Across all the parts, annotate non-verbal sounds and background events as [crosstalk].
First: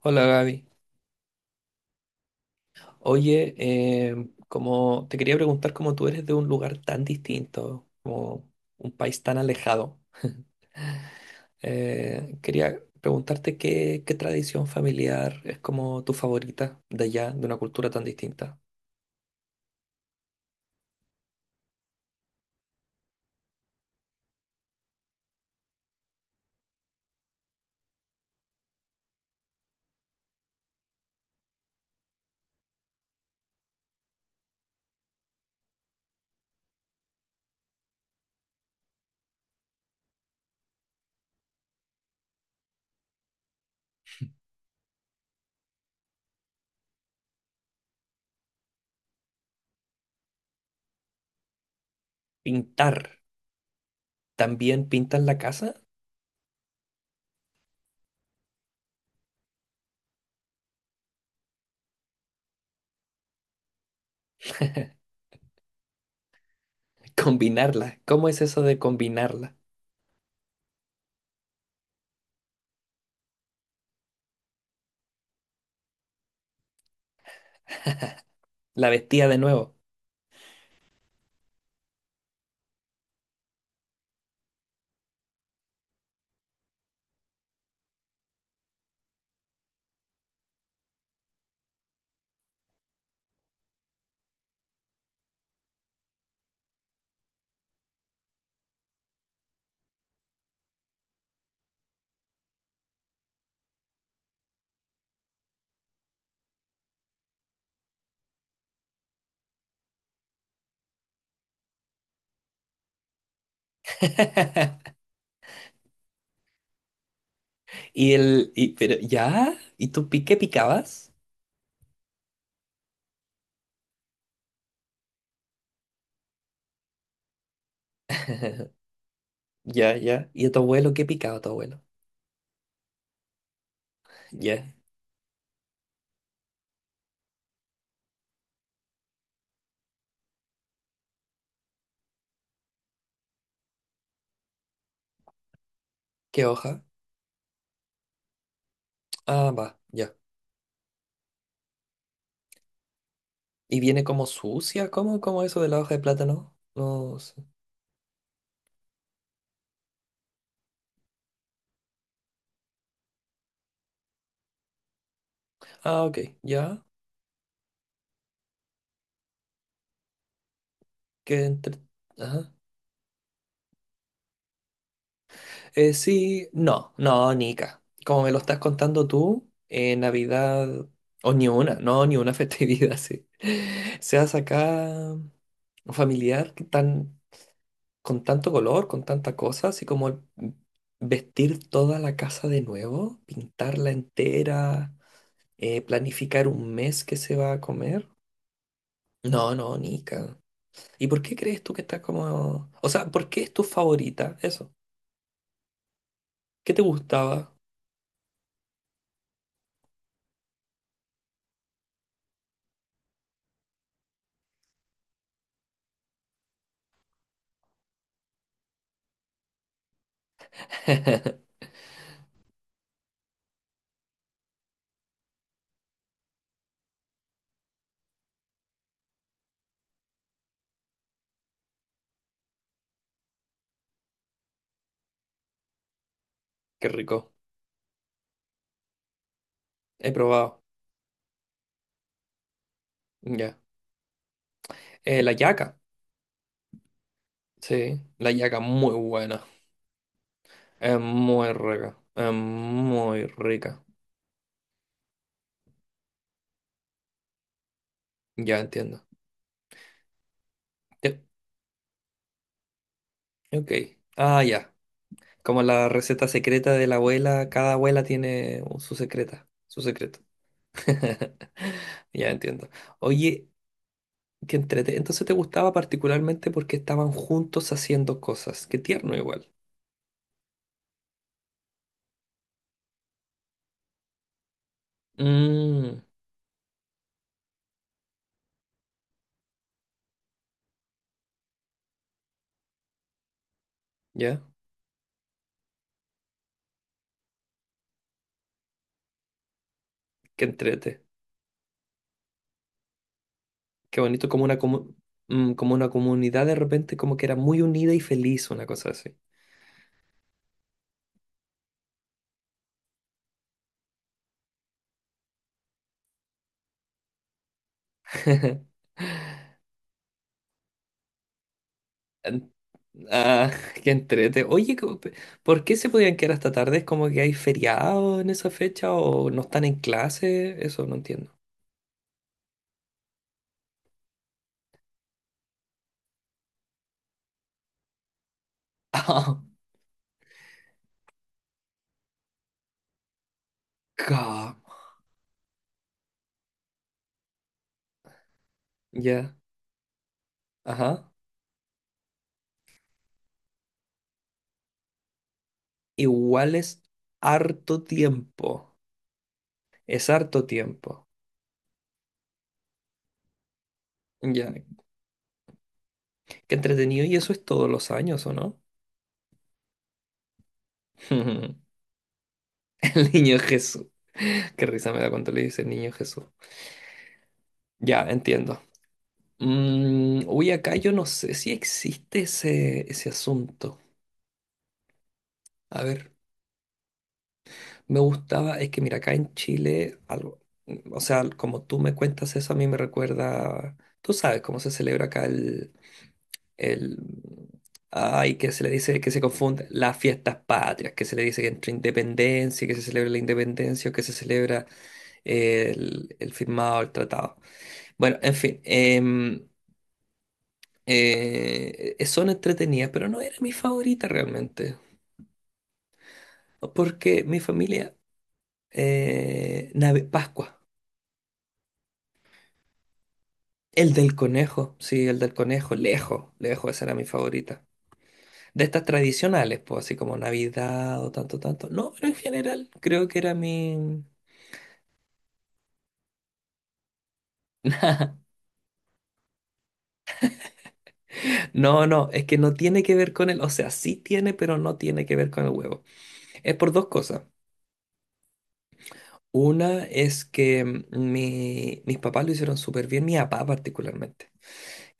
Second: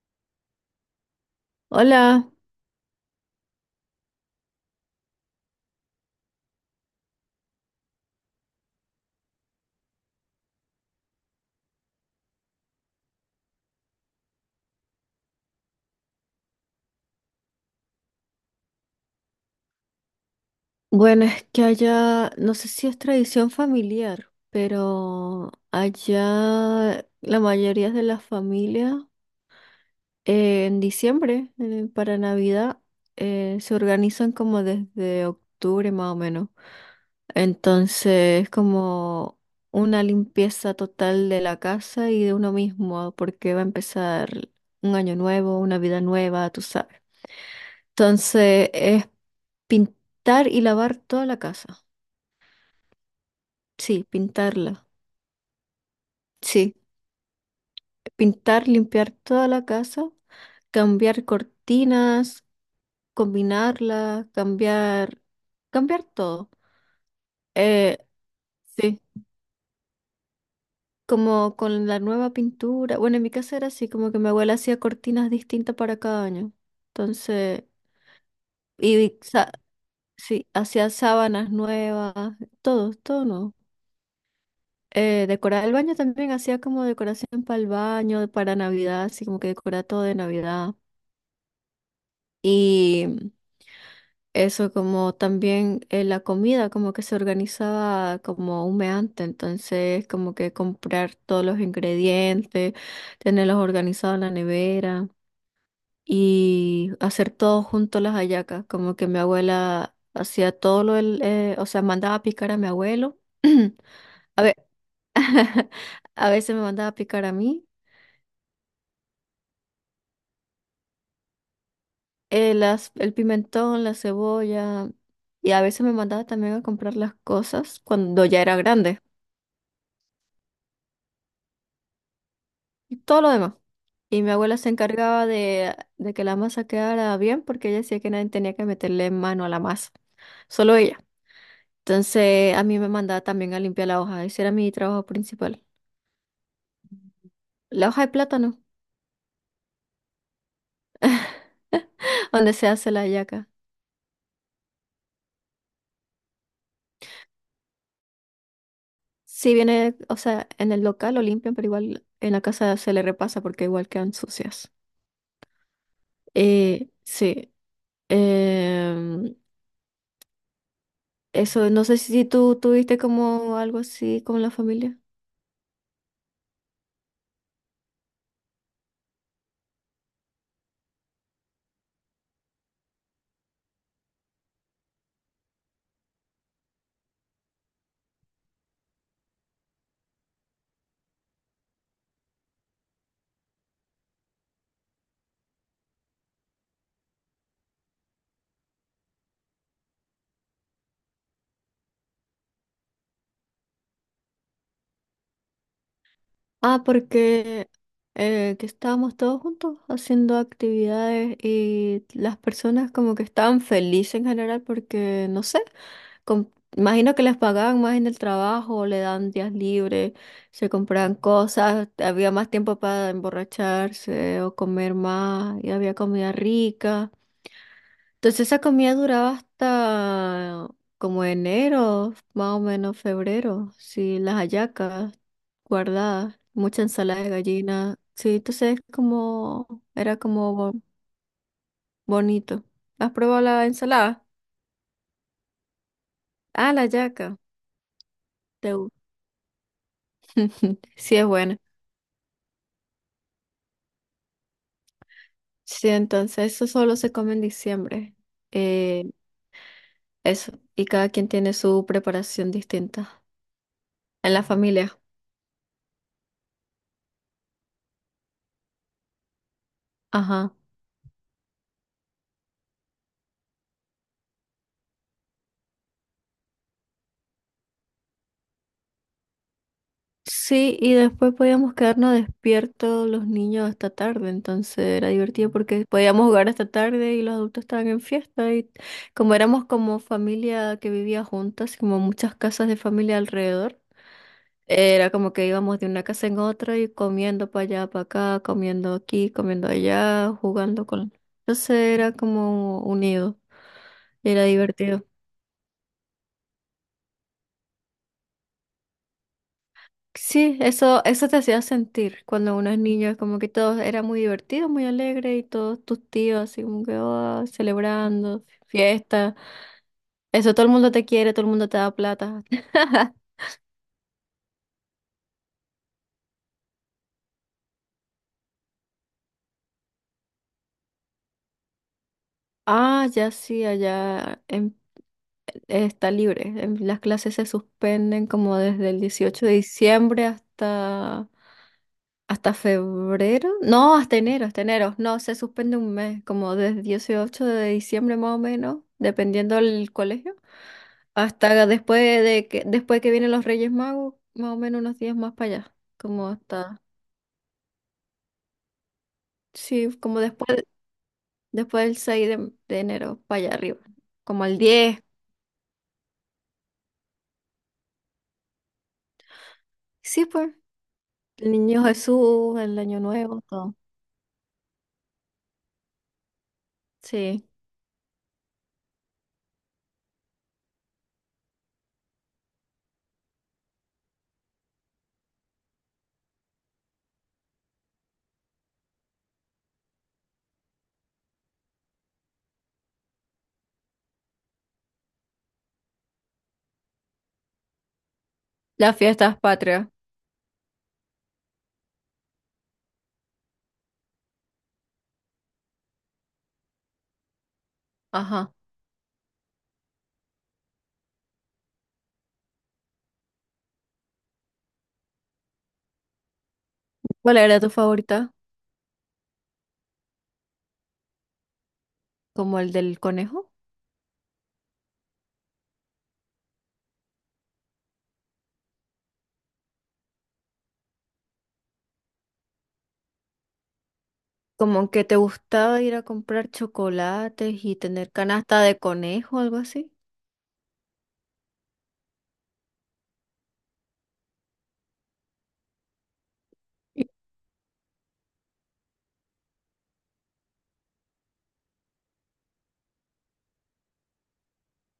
Hola Gaby. Hola, Oye, como te quería preguntar, como tú eres de un lugar tan distinto, como un país tan alejado, [laughs] quería preguntarte qué tradición familiar es como tu favorita de allá, de una cultura tan distinta. bueno, es que allá, no sé si es tradición familiar, pero allá la mayoría de las familias en diciembre, para Navidad, se organizan como desde octubre más o menos. Entonces es como una limpieza total de la casa y de uno mismo, porque va a empezar un año nuevo, una vida nueva, tú sabes. Entonces es pintar y lavar toda la casa. Pintar. Sí, pintarla. ¿También pintan la casa? Sí, pintar, limpiar toda la casa, cambiar cortinas, combinarla, cambiar, cambiar todo. [laughs] Eh, Combinarla. ¿Cómo es eso de sí, combinarla? como con la nueva pintura. Bueno, en mi casa era así, como que mi abuela hacía cortinas distintas para cada año. Entonces, La y vestía de sa- nuevo. sí, hacía sábanas nuevas, todo, todo no. Decorar el baño también hacía como decoración para el baño, para Navidad, así como que decoraba todo de Navidad. Y Eso como también la comida como que se organizaba como humeante, entonces como que comprar todos los ingredientes, tenerlos organizados en la nevera y hacer todo junto las hallacas, como que mi abuela hacía todo o sea, mandaba a picar a mi abuelo, [clears throat] a ve- [laughs] a veces me mandaba a picar a mí, ¿ya? ¿Y tú qué picabas? El pimentón, la cebolla y a veces me mandaba también a comprar las cosas cuando ya era grande Ya. ¿Y a tu abuelo qué picaba tu abuelo? y todo lo demás. Y mi abuela Ya. se encargaba de que la masa quedara bien porque ella decía que nadie tenía que meterle mano a la masa, solo ella. Entonces a mí me mandaba también a limpiar la hoja, ese era mi trabajo principal. ¿Qué hoja? La hoja de plátano, Ah, va, ya. [laughs] donde se hace la hallaca. ¿Y viene como sucia? ¿Cómo eso de la hoja de plátano? No sé. Si viene, o sea, en el local lo limpian, pero igual en la casa se le repasa porque igual quedan sucias. Ah, ok, ya. Sí, em, Que eso, entre... no sé si Ajá. tú tuviste como algo así con la familia. Sí, no, Nica. Como me lo estás contando tú, Navidad, o ni una, no, ni una festividad, [laughs] sí. Seas acá familiar, que tan, con tanto color, con tanta cosa, así como vestir toda la casa de nuevo, pintarla entera. Planificar un mes que se va a comer. No, no, Nika. ¿Y por qué crees tú que está como... O sea, ¿por qué es tu favorita? Eso. ¿Qué te Ah, gustaba? porque que estábamos todos juntos haciendo actividades y las personas como que estaban felices en general porque, no sé, com- imagino que les pagaban más en el trabajo, le dan días libres, se compraban [laughs] cosas, había más tiempo para emborracharse o comer más y había comida rica. Entonces esa comida duraba hasta como enero, más o menos febrero, sí, las hallacas guardada, mucha Qué ensalada de rico. gallina. Sí, entonces es como, He era como probado. Bonito. ¿Has probado Ya. la ensalada? La yaca. Ah, la yaca. Sí, la yaca Te gu- muy buena. [laughs] Es Sí, es muy buena. rica. Es muy rica. Sí, entonces eso solo se come en diciembre. Ya entiendo. Eh, eso. Y cada Ya, quien tiene su preparación distinta ok. en Ah, la ya. familia. Como la receta secreta de la abuela, cada abuela tiene su secreta. Su secreto. Ajá. [laughs] Ya entiendo. Oye, qué entrete. Entonces te gustaba particularmente porque estaban juntos haciendo cosas. Qué tierno igual. Sí, y después podíamos quedarnos despiertos los niños hasta tarde, entonces era divertido porque Mm, podíamos jugar hasta tarde y los adultos estaban en fiesta y como éramos como familia que vivía juntas, como muchas casas de familia alrededor, ya. era como que íbamos de una casa en otra y comiendo para allá, para acá, comiendo aquí, comiendo allá, Qué jugando entrete. con... Entonces era como unido, Qué bonito como era una divertido. mm, como una comunidad de repente como que era muy unida y feliz, una cosa así. Sí, eso te hacía sentir cuando uno es niño, es como que todo era muy divertido, muy alegre y todos tus tíos así como que "Ah", celebrando, [laughs] fiesta. Eso todo el mundo te quiere, todo el mundo te da plata. En- [laughs] Ah, [laughs] qué entrete. Oye, ¿por qué se podían quedar hasta tarde? ¿Es como que hay feriado en esa fecha o no están en clase? Eso no entiendo. Ah, ya sí, allá está libre. Las clases se suspenden como desde el 18 de [laughs] diciembre hasta, hasta febrero. No, Ah, hasta enero, ca- hasta enero. No, se suspende un mes, como desde 18 de diciembre más o menos, ya. dependiendo del colegio. Ajá. Hasta después de después que vienen los Reyes Magos, más o menos unos días más para allá. Como Igual hasta, es harto tiempo. sí, Es como harto después, tiempo. después del 6 de enero, para allá arriba. Como Ya, el diez. qué entretenido. ¿Y eso es todos los años, o no? Sí, pues. El [laughs] Niño Jesús, el Año El niño Nuevo, todo. Jesús. Qué risa me da cuando le dice niño Jesús. Sí. Ya, entiendo. Mm, uy, acá yo no sé si existe ese asunto. A ver, me gustaba, es que mira, acá en Chile, algo, o sea, como tú me cuentas eso, a mí me recuerda, tú sabes cómo se celebra acá el, ay, que se le Las dice que se fiestas confunde patrias. las fiestas patrias, que se le dice que entre independencia, que se celebra la independencia o que se celebra el firmado, el tratado. Bueno, en Ajá. fin, son entretenidas, pero no era mi favorita realmente, porque ¿Cuál mi era tu familia, favorita? Pascua, ¿Como el del conejo? el del conejo, sí, el del conejo, lejos, lejos, esa era mi favorita. De estas tradicionales, pues así como Navidad o tanto, tanto. No, pero en general creo que era mi... Como que te gustaba ir a comprar chocolates y tener [laughs] canasta de conejo, algo así. No, no, es que no tiene que ver con el... O sea, sí tiene, pero no tiene que ver con el huevo. Es por dos cosas. Una es que mm, mis papás lo hicieron súper bien, mi papá particularmente.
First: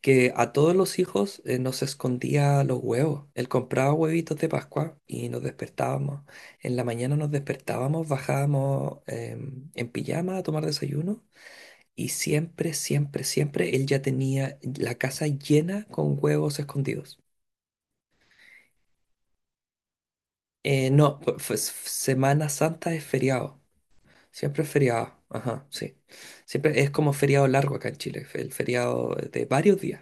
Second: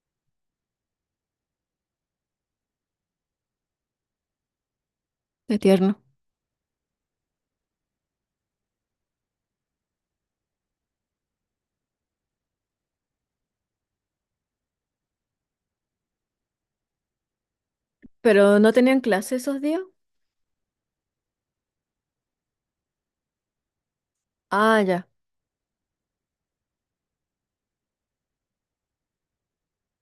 Que a todos los hijos nos escondía los huevos. Él compraba huevitos de Pascua y nos Qué tierno. despertábamos. En la mañana nos despertábamos, bajábamos en pijama a tomar desayuno. Y siempre, siempre, siempre él ya tenía la casa llena con huevos escondidos. Pero no tenían clase esos días. No, fu- fu- Semana Santa es feriado. Siempre es Ah, ya. feriado. Ajá, sí. Siempre es como feriado largo acá en Chile. El feriado de varios días.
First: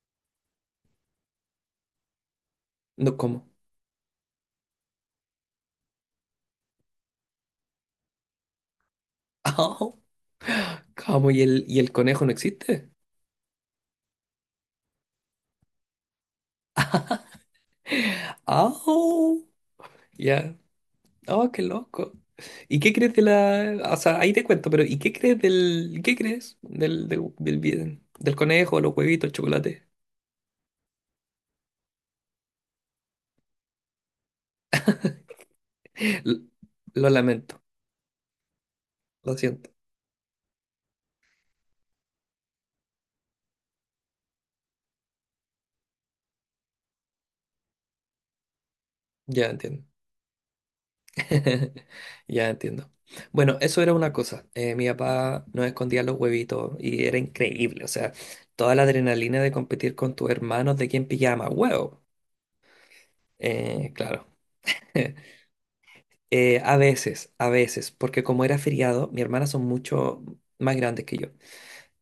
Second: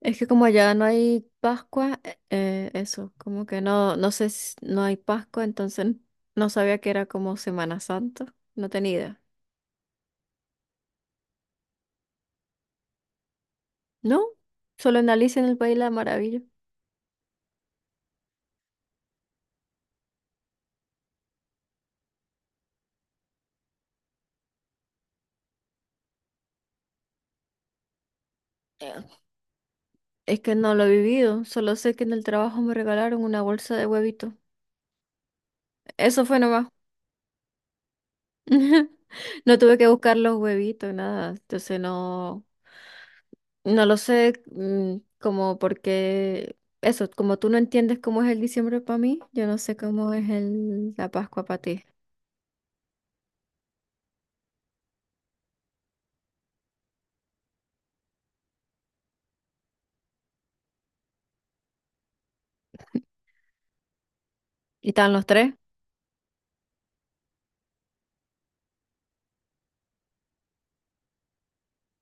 Es que como allá no hay Pascua, eso, No, como ¿cómo? que no, no sé si no hay Pascua, entonces no sabía que era como Semana Santa, no tenía idea. [laughs] ¡Au! ¿Cómo? ¿Y el conejo no existe? No, solo en Alicia en el País de la Maravilla. ¡Au! Ya. ¡Oh, qué loco! ¿Y qué crees de la...? O sea, ahí te cuento, pero ¿y qué crees del... ¿Qué crees del conejo, los Eh, huevitos, el chocolate? Es que no lo he vivido, solo sé que en el trabajo me regalaron una bolsa de huevitos. Eso fue L- nomás. Lo lamento, [laughs] lo No siento. tuve que buscar los huevitos, nada. Entonces no, no lo sé, mm, como porque eso, como tú no entiendes cómo es el diciembre para mí, yo Ya no sé entiendo. cómo es la Pascua para [laughs] ti. Ya entiendo. Bueno, eso era una cosa. Mi papá nos escondía los huevitos y era increíble. O sea, toda la adrenalina de competir con tus hermanos de quién pillaba más huevo. Claro. ¿Y estaban los [laughs] tres? A veces, porque como era feriado, mis hermanas son mucho más grandes que yo.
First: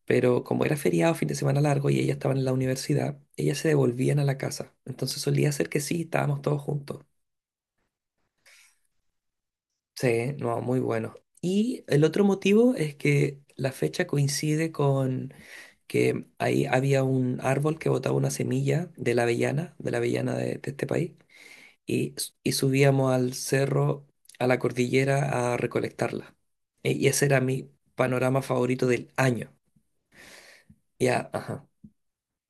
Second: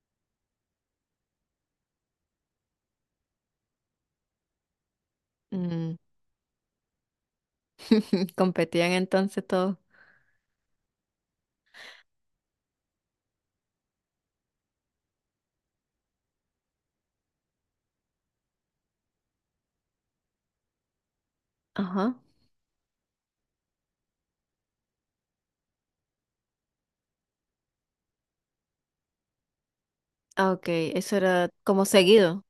Pero como era feriado, fin de semana largo y ellas estaban en la universidad, ellas se devolvían a la casa. Entonces solía ser que Mm, sí, estábamos todos juntos. [laughs] competían entonces todos. Sí, no, muy bueno. Y el otro motivo es que la fecha coincide con que ahí había un árbol que botaba una semilla de la avellana, de la avellana de este país, Ajá. Y subíamos al cerro, a la cordillera, a recolectarla. Y ese era mi panorama favorito del año. Ah, ok. Eso Ya, era ajá. como seguido.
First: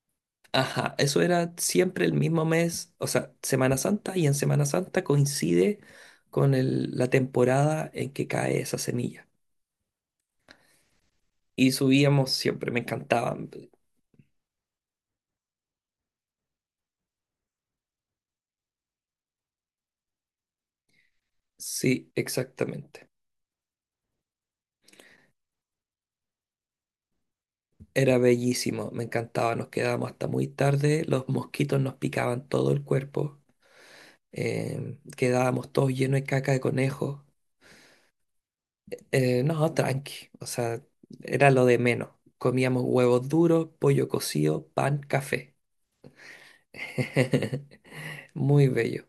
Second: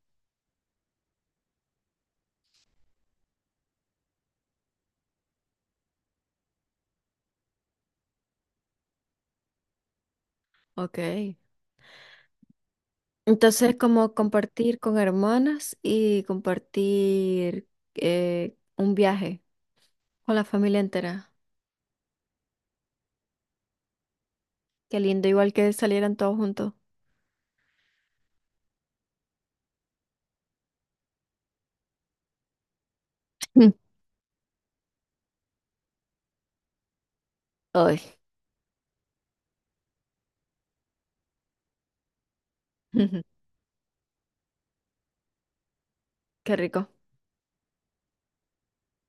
Ajá, eso era siempre el mismo mes, o sea, Semana Santa, y en Semana Santa coincide con la temporada en que cae esa semilla. Ok. Y subíamos siempre, me encantaban. Entonces, como compartir con hermanas y compartir un viaje con la familia entera. Sí, exactamente. Qué lindo, igual que salieran todos juntos. Era bellísimo, me encantaba. Nos quedábamos hasta muy tarde, los mosquitos nos picaban todo el cuerpo, Mm. Quedábamos todos llenos de caca de conejo. Ay, No, tranqui, o sea, era lo de menos. Comíamos huevos [laughs] duros, pollo cocido, pan, café. qué rico. [laughs] Muy bello.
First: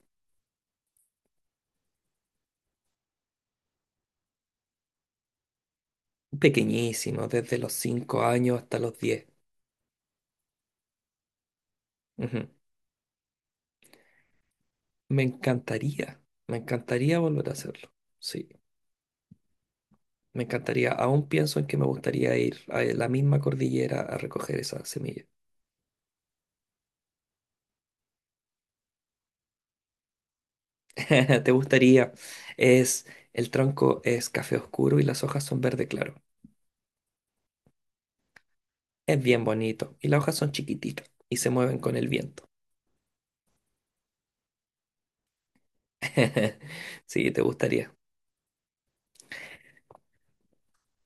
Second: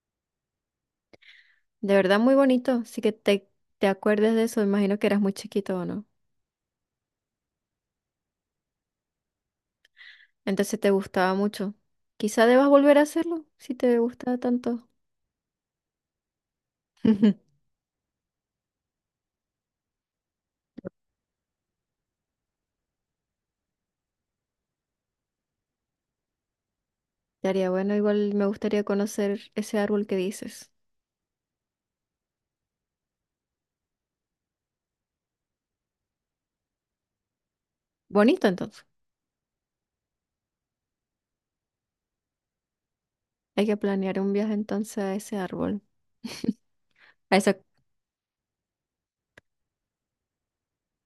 De verdad, muy bonito. Así que te acuerdes de eso. Imagino que eras muy chiquito o no. Pequeñísimo, desde los 5 años hasta los 10. Entonces te gustaba mucho. Quizá Ujú. debas volver a hacerlo si te gustaba tanto. Me encantaría, me encantaría volver a [laughs] hacerlo. Sí. Me encantaría, aún pienso en que me gustaría ir a la misma cordillera a recoger esa semilla. Estaría bueno, igual me gustaría conocer ese árbol que dices. [laughs] ¿Te gustaría? Es, el tronco es café oscuro y las hojas son verde claro. Bonito entonces. Es bien bonito y las hojas son chiquititas y se mueven con el viento. Hay que planear un viaje entonces a ese árbol. [laughs] Sí, A te esa... gustaría.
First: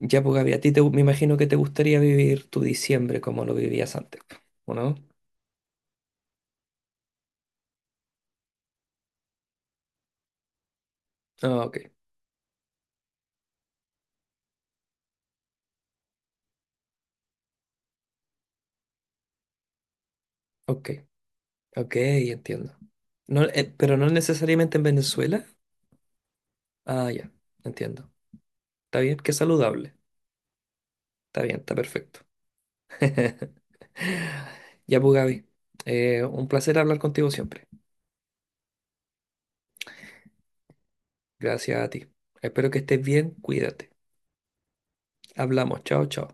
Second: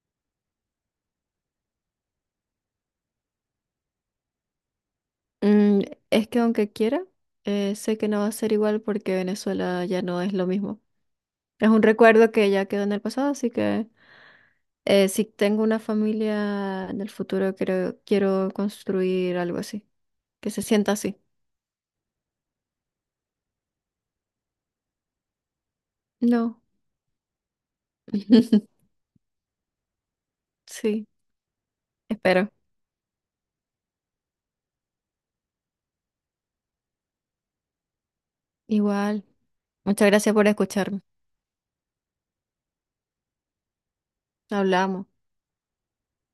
Ya, pues Gaby, a ti te, me imagino que te gustaría vivir tu diciembre como lo vivías antes, ¿o no? Mm, es que aunque quiera, sé que no va a ser igual porque Venezuela ya no es lo mismo. Ah, Es ok, un recuerdo que ya quedó en el pasado, así que si tengo una familia en el futuro, quiero, quiero construir algo así, que se ok, sienta así. ok, entiendo. No, pero no necesariamente en Venezuela. No. Ah, ya, entiendo. [laughs] Está bien, qué saludable. Sí, Está bien, está perfecto. espero. [laughs] Ya pues, Gaby, un placer hablar contigo siempre. Igual. Muchas gracias por escucharme. Gracias a ti. Espero que estés bien, cuídate. Hablamos. Hablamos, chao, chao.